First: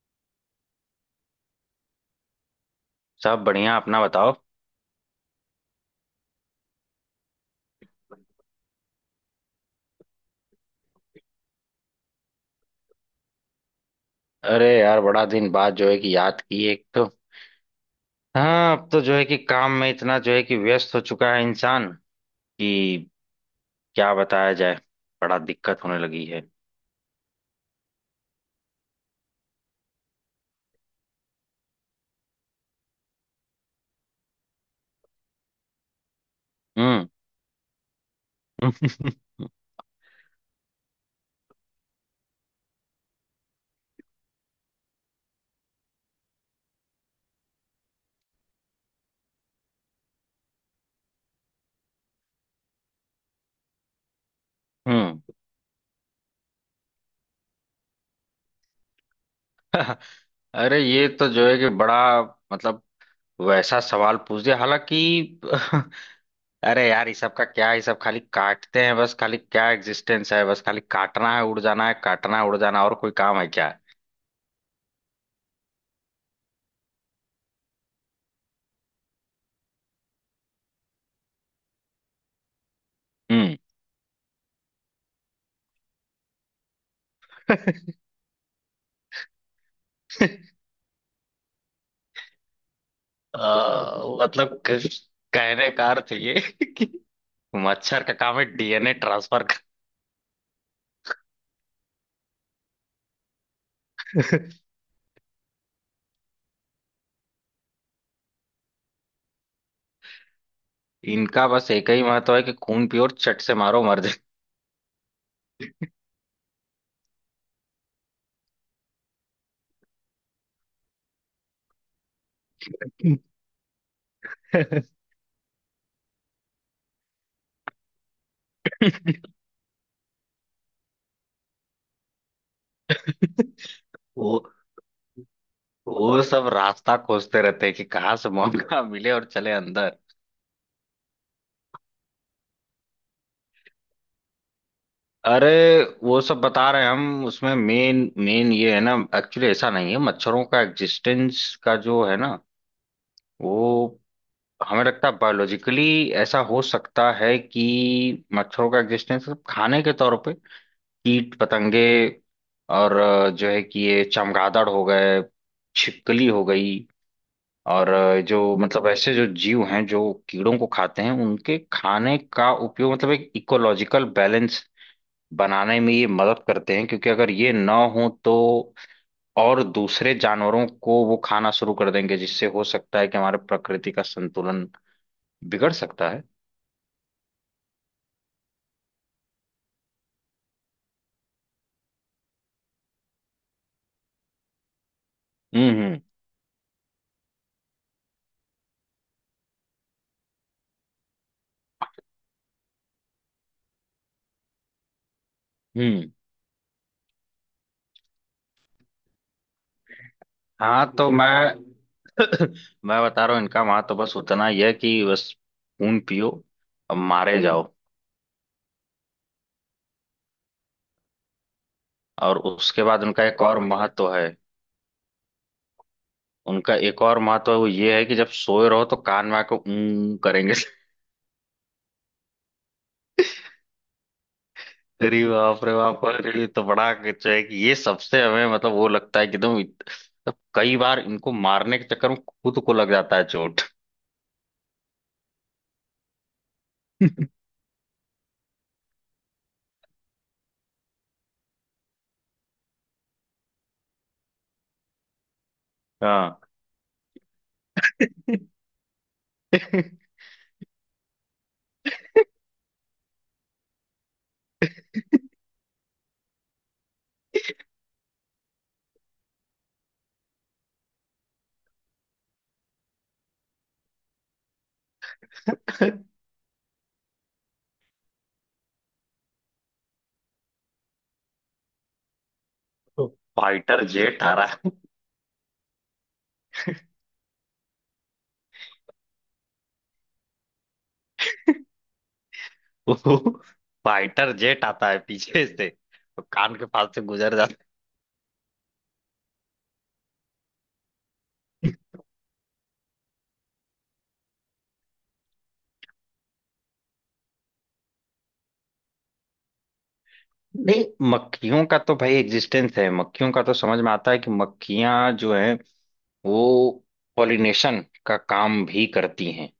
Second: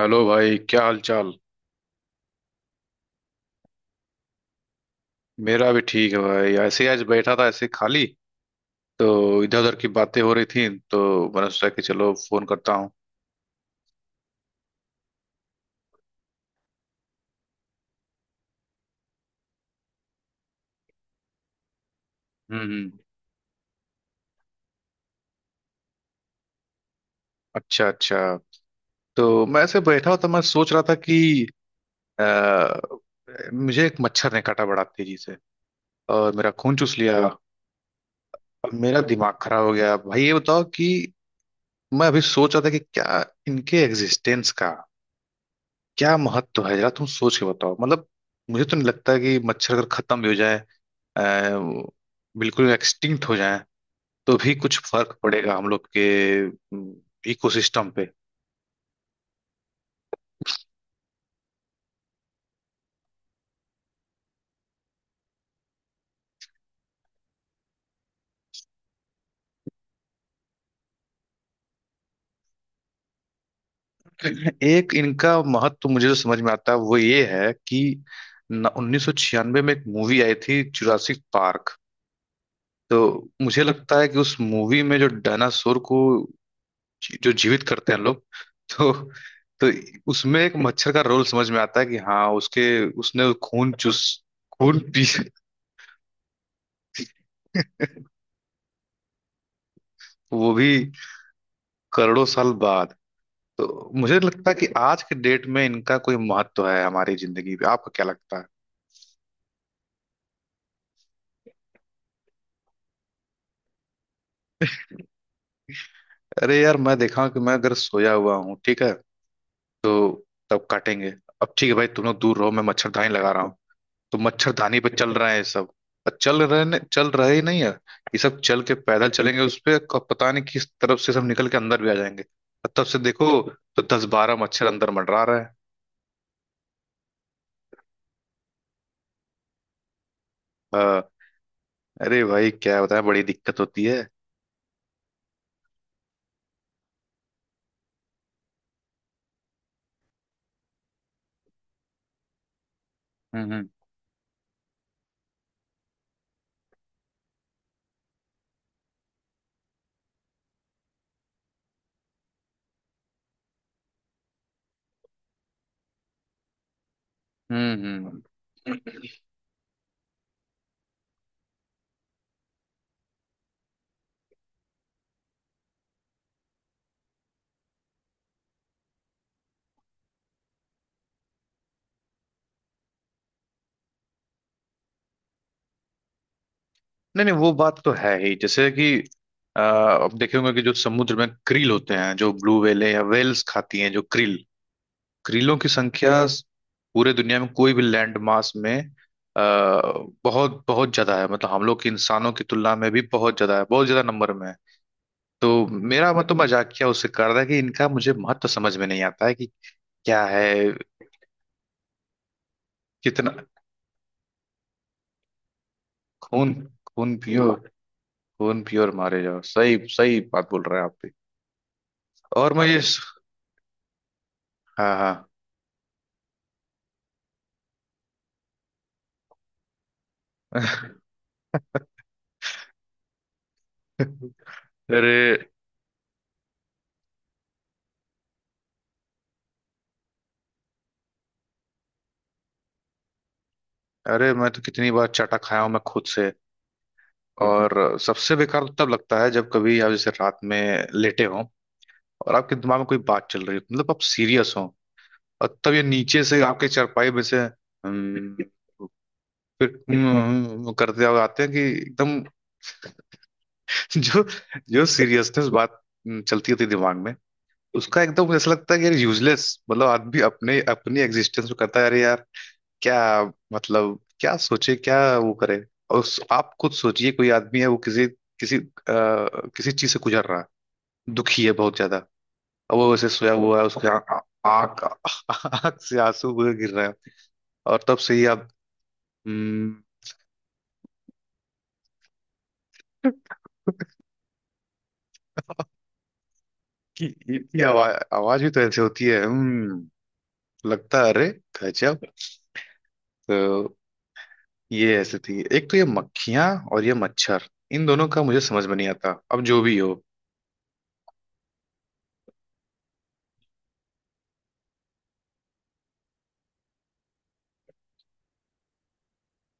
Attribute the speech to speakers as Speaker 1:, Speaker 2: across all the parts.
Speaker 1: Hello भाई, क्या हाल चाल।
Speaker 2: सब बढ़िया। अपना बताओ।
Speaker 1: मेरा भी ठीक है भाई, ऐसे ही आज बैठा था ऐसे खाली। तो इधर उधर की बातें हो रही थी, तो मैंने सोचा कि चलो फोन करता हूँ।
Speaker 2: अरे यार, बड़ा दिन बाद जो है कि याद की एक तो। हाँ, अब तो जो है कि काम में इतना जो है कि व्यस्त हो चुका है इंसान
Speaker 1: हम्म।
Speaker 2: कि क्या बताया जाए। बड़ा दिक्कत होने लगी है।
Speaker 1: अच्छा अच्छा। तो मैं ऐसे बैठा हुआ था, मैं सोच रहा था कि अ, मुझे एक मच्छर ने काटा, बड़ा तेजी से, और मेरा खून चूस
Speaker 2: हम्म।
Speaker 1: लिया। और मेरा दिमाग खराब हो गया। भाई ये बताओ कि मैं अभी सोच रहा था कि क्या इनके एग्जिस्टेंस का क्या महत्व है? जरा तुम सोच के बताओ, मतलब मुझे तो नहीं लगता कि मच्छर अगर खत्म भी हो जाए, बिल्कुल एक्सटिंक्ट हो जाए, तो भी कुछ फर्क
Speaker 2: हम्म।
Speaker 1: पड़ेगा हम लोग के इकोसिस्टम पे।
Speaker 2: अरे, ये तो जो है कि बड़ा मतलब वैसा सवाल पूछ दिया हालांकि। अरे यार, ये सब का क्या है। ये सब खाली काटते हैं, बस खाली, क्या एग्जिस्टेंस है। बस खाली काटना है, उड़ जाना है, काटना है, उड़ जाना है, और कोई काम है क्या।
Speaker 1: एक इनका महत्व मुझे जो समझ में आता है वो ये है कि 1996 में एक मूवी आई थी, जुरासिक पार्क। तो
Speaker 2: हम्म।
Speaker 1: मुझे लगता है कि उस मूवी में जो डायनासोर को जो जीवित करते हैं लोग, तो तो उसमें एक मच्छर का रोल समझ में आता है कि हाँ, उसके, उसने खून
Speaker 2: आ,
Speaker 1: चूस,
Speaker 2: मतलब
Speaker 1: खून पी,
Speaker 2: कहने का अर्थ ये कि मच्छर का काम है डीएनए ट्रांसफर का।
Speaker 1: वो भी करोड़ों साल बाद। तो मुझे लगता है कि आज के डेट में इनका कोई महत्व है हमारी जिंदगी पे? आपको क्या लगता है?
Speaker 2: इनका बस एक ही महत्व है कि खून पियो और चट से मारो, मर
Speaker 1: अरे यार, मैं देखा कि मैं अगर सोया हुआ हूँ, ठीक है, तो तब काटेंगे। अब ठीक है भाई, तुम लोग दूर रहो, मैं मच्छरदानी
Speaker 2: जाए।
Speaker 1: लगा रहा हूँ। तो मच्छरदानी पे चल रहा है ये सब। और चल रहे ही नहीं है, ये सब चल के पैदल चलेंगे उस पे, पता नहीं किस तरफ से सब निकल के अंदर भी आ जाएंगे। और तब से देखो, तो दस
Speaker 2: वो
Speaker 1: बारह मच्छर अंदर मंडरा रहे हैं।
Speaker 2: वो सब रास्ता खोजते रहते हैं कि कहाँ से मौका मिले और चले अंदर।
Speaker 1: हाँ, अरे भाई क्या बताएं, बड़ी दिक्कत होती है।
Speaker 2: अरे, वो सब बता रहे हैं। हम उसमें मेन मेन ये है ना, एक्चुअली ऐसा नहीं है मच्छरों का एग्जिस्टेंस का, जो है ना।
Speaker 1: हम्म हम्म
Speaker 2: वो हमें लगता है बायोलॉजिकली ऐसा हो सकता है कि मच्छरों का एग्जिस्टेंस खाने के तौर पे, कीट पतंगे, और जो है कि ये चमगादड़ हो गए, छिपकली हो गई,
Speaker 1: हम्म
Speaker 2: और
Speaker 1: हम्म।
Speaker 2: जो मतलब ऐसे जो जीव हैं जो कीड़ों को खाते हैं, उनके खाने का उपयोग, मतलब एक इकोलॉजिकल बैलेंस बनाने में ये मदद करते हैं। क्योंकि अगर ये ना हो तो और दूसरे जानवरों को वो खाना शुरू कर देंगे, जिससे हो सकता है कि हमारे प्रकृति का संतुलन बिगड़ सकता है।
Speaker 1: नहीं नहीं, वो बात तो है ही, जैसे कि आप देखे होंगे कि जो समुद्र में क्रिल होते हैं, जो ब्लू व्हेल या व्हेल्स खाती हैं, जो क्रिल क्रीलों की
Speaker 2: हम्म। हम्म।
Speaker 1: संख्या पूरे दुनिया में कोई भी लैंड मास में आ, बहुत बहुत ज्यादा है। मतलब हम लोग के इंसानों की तुलना में भी बहुत ज्यादा है, बहुत ज्यादा नंबर में है। तो
Speaker 2: हम्म।
Speaker 1: मेरा मतलब मजाकिया उससे कर रहा था कि इनका मुझे महत्व समझ में नहीं आता है कि क्या है।
Speaker 2: हाँ, तो मैं मैं बता
Speaker 1: कितना
Speaker 2: रहा हूँ, इनका वहां तो बस उतना ही है कि बस खून पियो
Speaker 1: खून,
Speaker 2: और
Speaker 1: खून
Speaker 2: मारे
Speaker 1: पियो,
Speaker 2: जाओ।
Speaker 1: खून पियो और मारे जाओ। सही सही बात बोल रहे हैं आप भी।
Speaker 2: और
Speaker 1: और मैं ये,
Speaker 2: उसके बाद उनका एक और महत्व है।
Speaker 1: हाँ हाँ।
Speaker 2: उनका एक और महत्व है, वो ये है कि जब सोए रहो तो कान में आके ऊं करेंगे। अरे
Speaker 1: अरे,
Speaker 2: बाप रे बाप, अरे ये तो बड़ा कुछ है कि ये सबसे हमें मतलब वो लगता है कि एकदम मतलब कई बार इनको मारने के चक्कर में खुद को लग जाता है चोट।
Speaker 1: अरे मैं तो कितनी बार चाटा खाया हूं मैं खुद से। और सबसे बेकार तो तब लगता है जब कभी आप जैसे रात में लेटे हो, और आपके दिमाग में कोई बात चल रही हो, मतलब आप सीरियस हो, और तब ये नीचे से
Speaker 2: हाँ।
Speaker 1: आपके चारपाई में से फिर करते हुए आते हैं कि एकदम जो जो सीरियसनेस बात चलती होती है दिमाग में, उसका एकदम ऐसा लगता है कि यार यूजलेस, मतलब आदमी अपने अपनी एग्जिस्टेंस में करता है, अरे यार क्या, मतलब क्या सोचे, क्या वो करे। और आप खुद सोचिए, कोई आदमी है, वो किसी किसी अ, किसी चीज से गुजर रहा है, दुखी है बहुत ज्यादा। अब वो वैसे सोया हुआ है,
Speaker 2: फाइटर
Speaker 1: उसके
Speaker 2: जेट आ।
Speaker 1: आंख आंख से आंसू बह गिर रहे हैं। और तब से ही आप हम्म,
Speaker 2: फाइटर जेट आता है पीछे से, तो कान के पास से
Speaker 1: की
Speaker 2: गुजर
Speaker 1: इसकी
Speaker 2: जाता
Speaker 1: आवाज आवाज भी तो ऐसे होती है। लगता है, अरे गजब। तो ये ऐसे थी, एक तो ये मक्खियां और ये मच्छर, इन दोनों का मुझे समझ में नहीं आता, अब जो भी हो।
Speaker 2: है। नहीं, मक्खियों का तो भाई एग्जिस्टेंस है। मक्खियों का तो समझ में आता है कि मक्खियां जो हैं वो पॉलिनेशन का काम भी करती हैं।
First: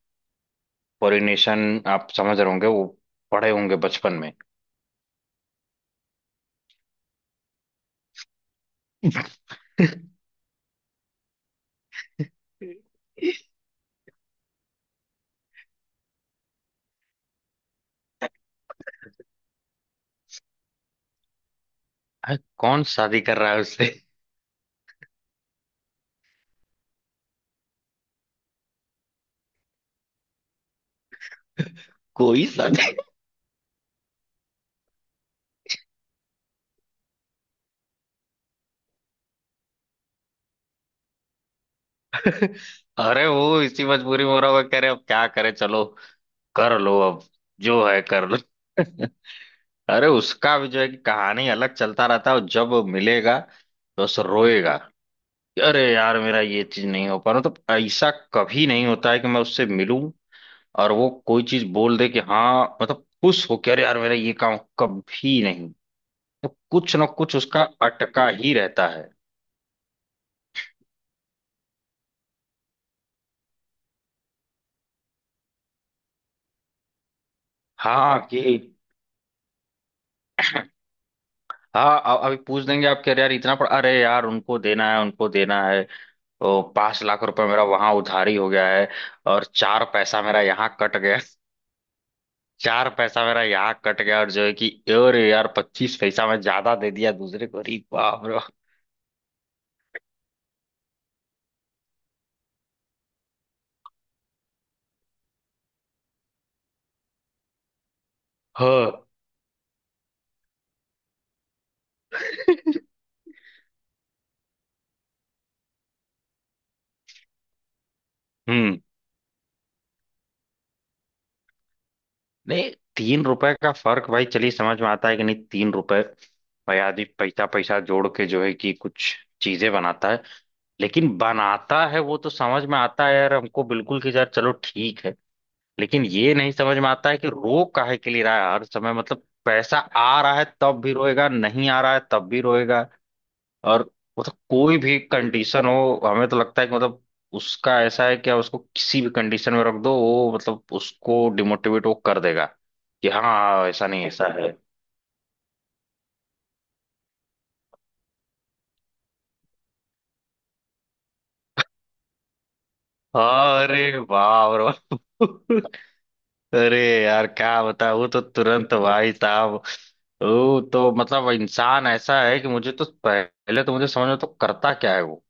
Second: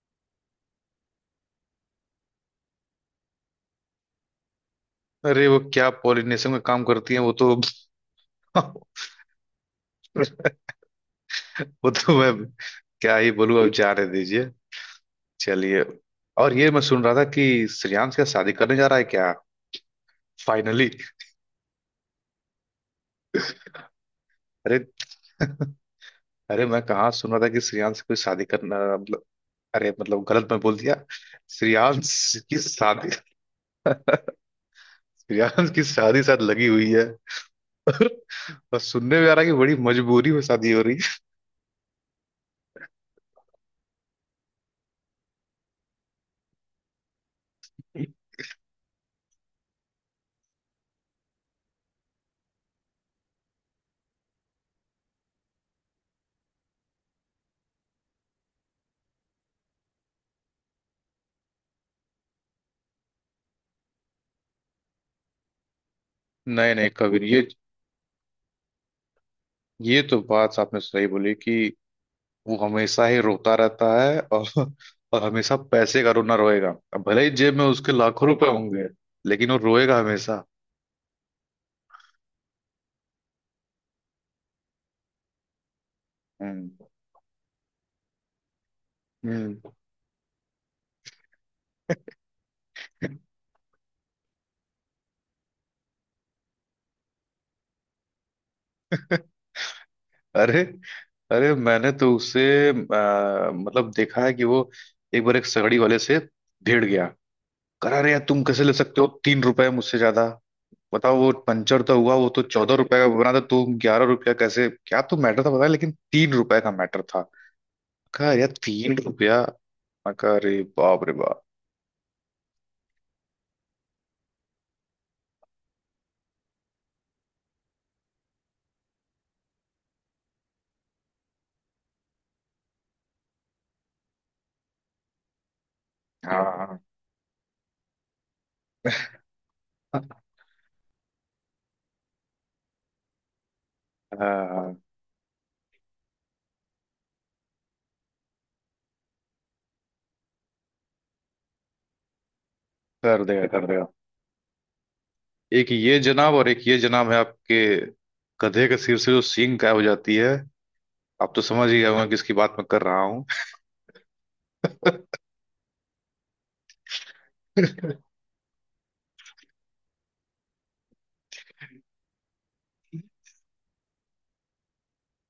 Speaker 2: पॉलिनेशन, आप समझ रहे होंगे, वो पढ़े होंगे बचपन में।
Speaker 1: अरे वो क्या पॉलिनेशन का काम करती है, वो तो। वो तो मैं क्या ही बोलूं, अब जाने दीजिए। चलिए। और ये मैं सुन रहा था कि श्रेयांश क्या शादी करने जा रहा है क्या, फाइनली?
Speaker 2: अरे, कौन शादी कर रहा है उससे।
Speaker 1: अरे। अरे मैं कहाँ सुन रहा था कि श्रेयांश से कोई शादी करना, मतलब, अरे मतलब गलत मैं बोल दिया। श्रेयांश
Speaker 2: कोई
Speaker 1: की
Speaker 2: शादी।
Speaker 1: शादी, श्रेयांश की शादी साथ लगी हुई है। और सुनने में आ रहा है कि बड़ी मजबूरी में शादी हो रही
Speaker 2: अरे, वो इसी मजबूरी में हो रहा होगा, कह रहे अब क्या करे, चलो कर लो अब, जो है
Speaker 1: है।
Speaker 2: कर लो। अरे, उसका भी जो है कि कहानी अलग चलता रहता है, और जब वो मिलेगा तो बस रोएगा कि अरे यार, मेरा ये चीज नहीं हो पा रहा। मतलब ऐसा कभी नहीं होता है कि मैं उससे मिलूं और वो कोई चीज बोल दे कि हाँ, मतलब खुश हो कि अरे यार, मेरा ये काम कभी नहीं। तो
Speaker 1: नहीं नहीं
Speaker 2: कुछ ना
Speaker 1: कबीर,
Speaker 2: कुछ
Speaker 1: ये
Speaker 2: उसका अटका ही रहता है।
Speaker 1: ये तो बात आपने सही बोली कि वो हमेशा ही रोता रहता है, और हमेशा पैसे का रोना रोएगा। अब भले ही जेब में उसके
Speaker 2: हाँ
Speaker 1: लाखों
Speaker 2: कि
Speaker 1: रुपए होंगे, लेकिन वो रोएगा हमेशा।
Speaker 2: हाँ, अभी पूछ देंगे, आप कह रहे यार इतना पड़, अरे यार उनको देना है, उनको देना है। तो
Speaker 1: हम्म
Speaker 2: 5 लाख रुपए मेरा वहां उधारी हो गया है। और
Speaker 1: हम्म।
Speaker 2: 4 पैसा मेरा यहाँ कट गया। 4 पैसा मेरा यहाँ कट गया और जो है कि, और यार, 25 पैसा मैं ज्यादा दे दिया दूसरे को, अरे बाप रे।
Speaker 1: अरे, अरे मैंने तो उसे मतलब देखा है कि वो एक बार एक सगड़ी वाले से भिड़ गया। करा रहे यार, तुम कैसे ले सकते
Speaker 2: हाँ।
Speaker 1: हो 3 रुपए मुझसे ज्यादा? बताओ, वो पंचर तो हुआ, वो तो 14 रुपए का बना था, तुम 11 रुपया कैसे। क्या तो मैटर था पता है? लेकिन 3 रुपए का मैटर था। कहा यार
Speaker 2: हम्म।
Speaker 1: 3 रुपया। मैं कहा, अरे बाप रे बाप।
Speaker 2: नहीं, 3 रुपए का फर्क भाई, चलिए समझ में आता है कि नहीं, 3 रुपए। भाई, आदमी पैसा पैसा जोड़ के जो है कि कुछ चीजें बनाता है। लेकिन बनाता है, वो तो समझ में आता है यार हमको, बिल्कुल कि यार चलो ठीक है। लेकिन ये नहीं समझ
Speaker 1: हाँ
Speaker 2: में आता है कि रो काहे के लिए रहा है हर समय, मतलब पैसा आ रहा है तब भी रोएगा, नहीं आ रहा है तब भी रोएगा। और मतलब
Speaker 1: हाँ।
Speaker 2: कोई भी कंडीशन हो, हमें तो लगता है कि मतलब उसका ऐसा है कि आप उसको किसी भी कंडीशन में रख दो, वो मतलब उसको डिमोटिवेट वो कर देगा कि
Speaker 1: कर देगा कर
Speaker 2: हाँ,
Speaker 1: देगा।
Speaker 2: ऐसा नहीं ऐसा है।
Speaker 1: एक ये जनाब और एक ये जनाब है आपके, गधे के सिर से जो सींग गायब हो जाती है। आप तो समझ ही गए होंगे किसकी बात मैं कर रहा हूँ।
Speaker 2: अरे वाह, अरे वाह। अरे यार, क्या बताऊँ, वो तो तुरंत भाई साहब, वो तो मतलब इंसान ऐसा है कि मुझे तो पहले तो मुझे समझ में तो करता क्या है वो।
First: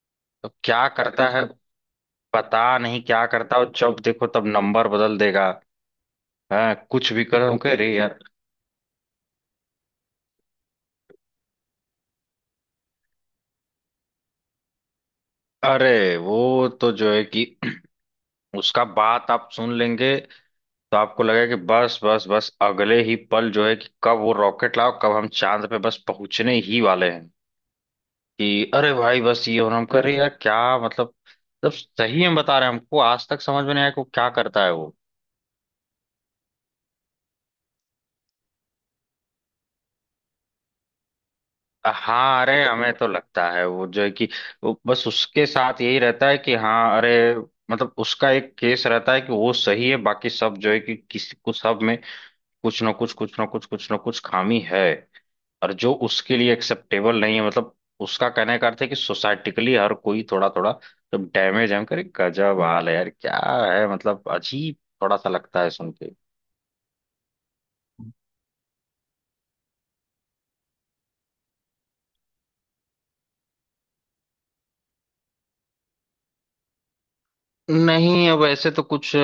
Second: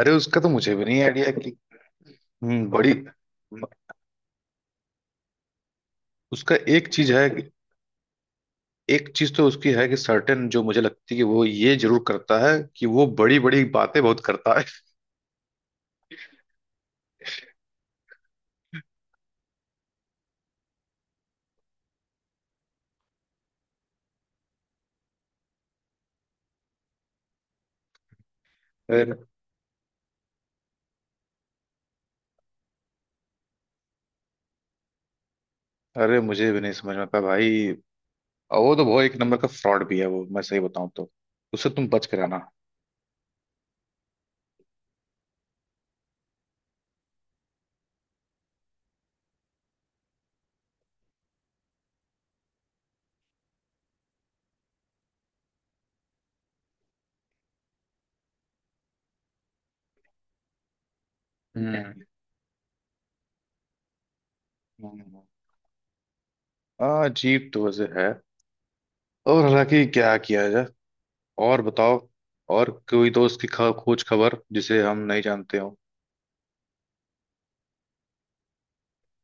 Speaker 1: अरे उसका तो
Speaker 2: तो
Speaker 1: मुझे भी
Speaker 2: क्या
Speaker 1: नहीं
Speaker 2: करता
Speaker 1: आइडिया
Speaker 2: है,
Speaker 1: कि
Speaker 2: पता
Speaker 1: बड़ी,
Speaker 2: नहीं क्या करता है, और जब देखो तब नंबर बदल देगा।
Speaker 1: उसका
Speaker 2: हाँ,
Speaker 1: एक चीज
Speaker 2: कुछ भी
Speaker 1: है
Speaker 2: करो कह रही।
Speaker 1: एक चीज तो उसकी है कि सर्टेन जो मुझे लगती है कि वो ये जरूर करता है कि वो बड़ी बड़ी बातें बहुत करता है।
Speaker 2: अरे, वो तो जो है कि उसका बात आप सुन लेंगे तो आपको लगेगा कि बस बस बस, अगले ही पल जो है कि कब वो रॉकेट लाओ, कब हम चांद पे बस पहुंचने ही वाले हैं। कि अरे
Speaker 1: अरे,
Speaker 2: भाई, बस ये और हम कर रहे हैं, यार क्या मतलब। मतलब सही में बता रहे हैं, हमको आज तक समझ में नहीं आया कि वो क्या करता है वो।
Speaker 1: अरे मुझे भी नहीं समझ में आता भाई। और वो तो बहुत एक नंबर का फ्रॉड भी है वो, मैं सही बताऊं तो उससे तुम बच कर रहना।
Speaker 2: हाँ, अरे हमें तो लगता है वो जो है कि वो बस उसके साथ यही रहता है कि हाँ अरे, मतलब उसका एक केस रहता है कि वो सही है, बाकी सब जो है कि किसी को, सब में कुछ ना कुछ कुछ ना कुछ कुछ ना कुछ खामी है। और जो उसके लिए एक्सेप्टेबल नहीं है, मतलब उसका कहने का अर्थ है कि सोसाइटिकली हर कोई थोड़ा थोड़ा जब डैमेज है,
Speaker 1: हम्म
Speaker 2: करे, गजब हाल है यार, क्या है, मतलब अजीब। थोड़ा
Speaker 1: हम्म।
Speaker 2: सा लगता है सुन के।
Speaker 1: हाँ, अजीब तो वजह है। और हालांकि क्या किया जाए। और बताओ, और कोई दोस्त की खोज खबर जिसे हम नहीं जानते हो?
Speaker 2: नहीं, अब ऐसे तो कुछ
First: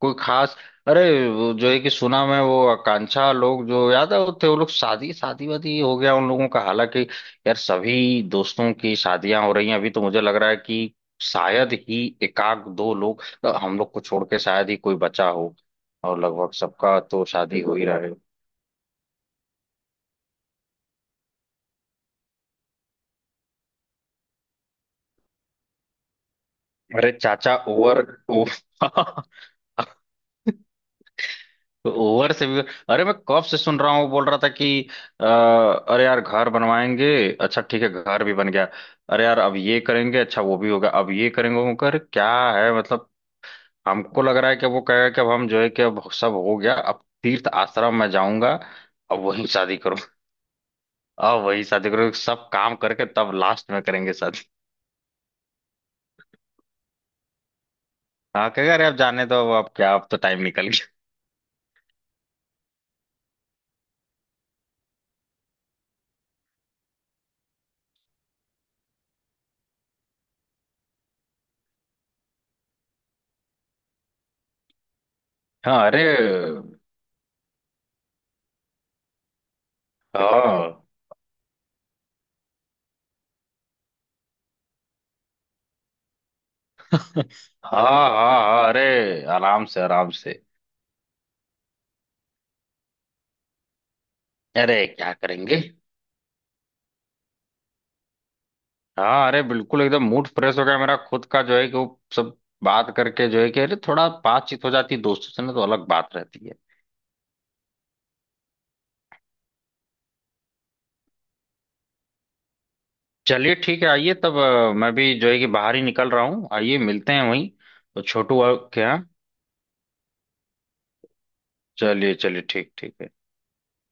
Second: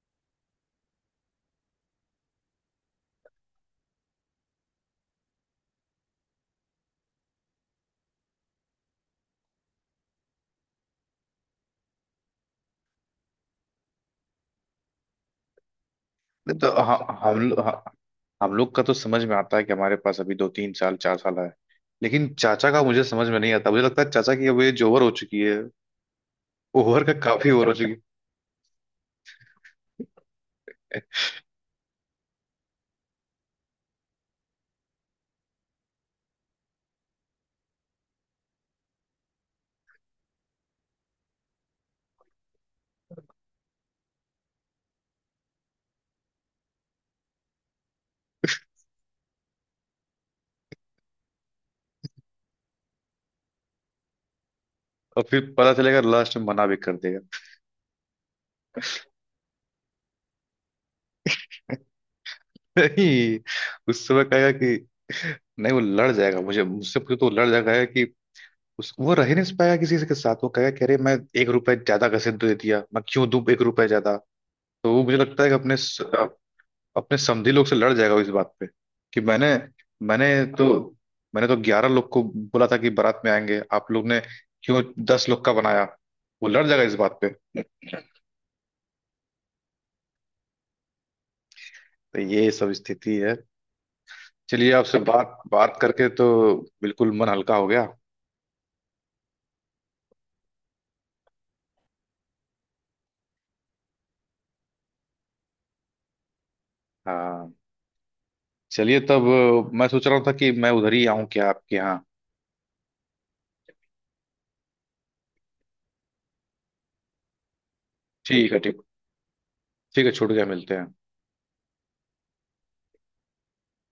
Speaker 2: कोई खास। अरे, वो जो है कि सुना मैं, वो आकांक्षा लोग जो याद है वो थे, वो लोग शादी शादी वादी हो गया उन लोगों का, हालांकि। यार, सभी दोस्तों की शादियां हो रही हैं अभी, तो मुझे लग रहा है कि शायद ही एकाग दो लोग हम लोग को छोड़ के शायद ही कोई बचा हो। और लगभग
Speaker 1: नहीं तो
Speaker 2: सबका तो शादी हो ही रहा है।
Speaker 1: हम लोग का तो समझ में आता है कि हमारे पास अभी 2-3 साल 4 साल है। लेकिन चाचा का मुझे समझ में नहीं आता, मुझे लगता है चाचा की अब एज ओवर हो चुकी है। ओवर
Speaker 2: अरे
Speaker 1: का काफी
Speaker 2: चाचा
Speaker 1: ओवर हो चुकी
Speaker 2: ओवर, ओ।
Speaker 1: है।
Speaker 2: ओवर से भी। अरे, मैं कब से सुन रहा हूँ वो बोल रहा था कि अरे यार घर बनवाएंगे। अच्छा ठीक है, घर भी बन गया। अरे यार, अब ये करेंगे, अच्छा वो भी होगा, अब ये करेंगे, वो कर क्या है मतलब। हमको लग रहा है कि अब वो कहेगा कि अब हम जो है कि अब सब हो गया, अब तीर्थ आश्रम में जाऊंगा। अब वही शादी करूँ, अब वही शादी करूँ, सब काम करके तब लास्ट में करेंगे शादी।
Speaker 1: और फिर पता चलेगा लास्ट में मना भी कर देगा।
Speaker 2: हाँ, कहेगा अरे अब जाने दो, अब क्या, अब तो टाइम निकल गया।
Speaker 1: नहीं, उस समय कहेगा कि नहीं, वो लड़ जाएगा। मुझे तो वो लड़ जाएगा कि उस वो रह नहीं पाया किसी से के साथ, वो कह कह रहे मैं 1 रुपए ज्यादा कैसे दे दिया, मैं क्यों दूं 1 रुपए ज्यादा। तो वो मुझे लगता है कि अपने
Speaker 2: हाँ, अरे
Speaker 1: अपने समधी लोग से लड़ जाएगा इस बात पे कि मैंने मैंने तो
Speaker 2: हाँ।
Speaker 1: मैंने तो 11 लोग को बोला था कि बारात में आएंगे, आप लोग ने क्यों 10 लोग का बनाया। वो लड़ जाएगा इस बात पे।
Speaker 2: हाँ हाँ हाँ, अरे आराम से, आराम से।
Speaker 1: तो ये सब स्थिति है। चलिए
Speaker 2: अरे
Speaker 1: आपसे
Speaker 2: क्या
Speaker 1: बात
Speaker 2: करेंगे।
Speaker 1: बात करके तो बिल्कुल मन हल्का हो गया।
Speaker 2: हाँ, अरे बिल्कुल एकदम मूड फ्रेश हो गया मेरा खुद का, जो है कि वो सब बात करके, जो है कि अरे थोड़ा बातचीत हो जाती है दोस्तों से ना, तो अलग बात रहती है।
Speaker 1: हाँ। चलिए तब, मैं सोच रहा था कि मैं उधर ही आऊं क्या आपके यहाँ?
Speaker 2: चलिए ठीक है, आइए तब, मैं भी जो है कि बाहर ही निकल रहा हूँ, आइए मिलते हैं वहीं, तो छोटू
Speaker 1: ठीक है, ठीक,
Speaker 2: के यहाँ।
Speaker 1: ठीक है, छूट गया, मिलते हैं।
Speaker 2: चलिए चलिए, ठीक ठीक है।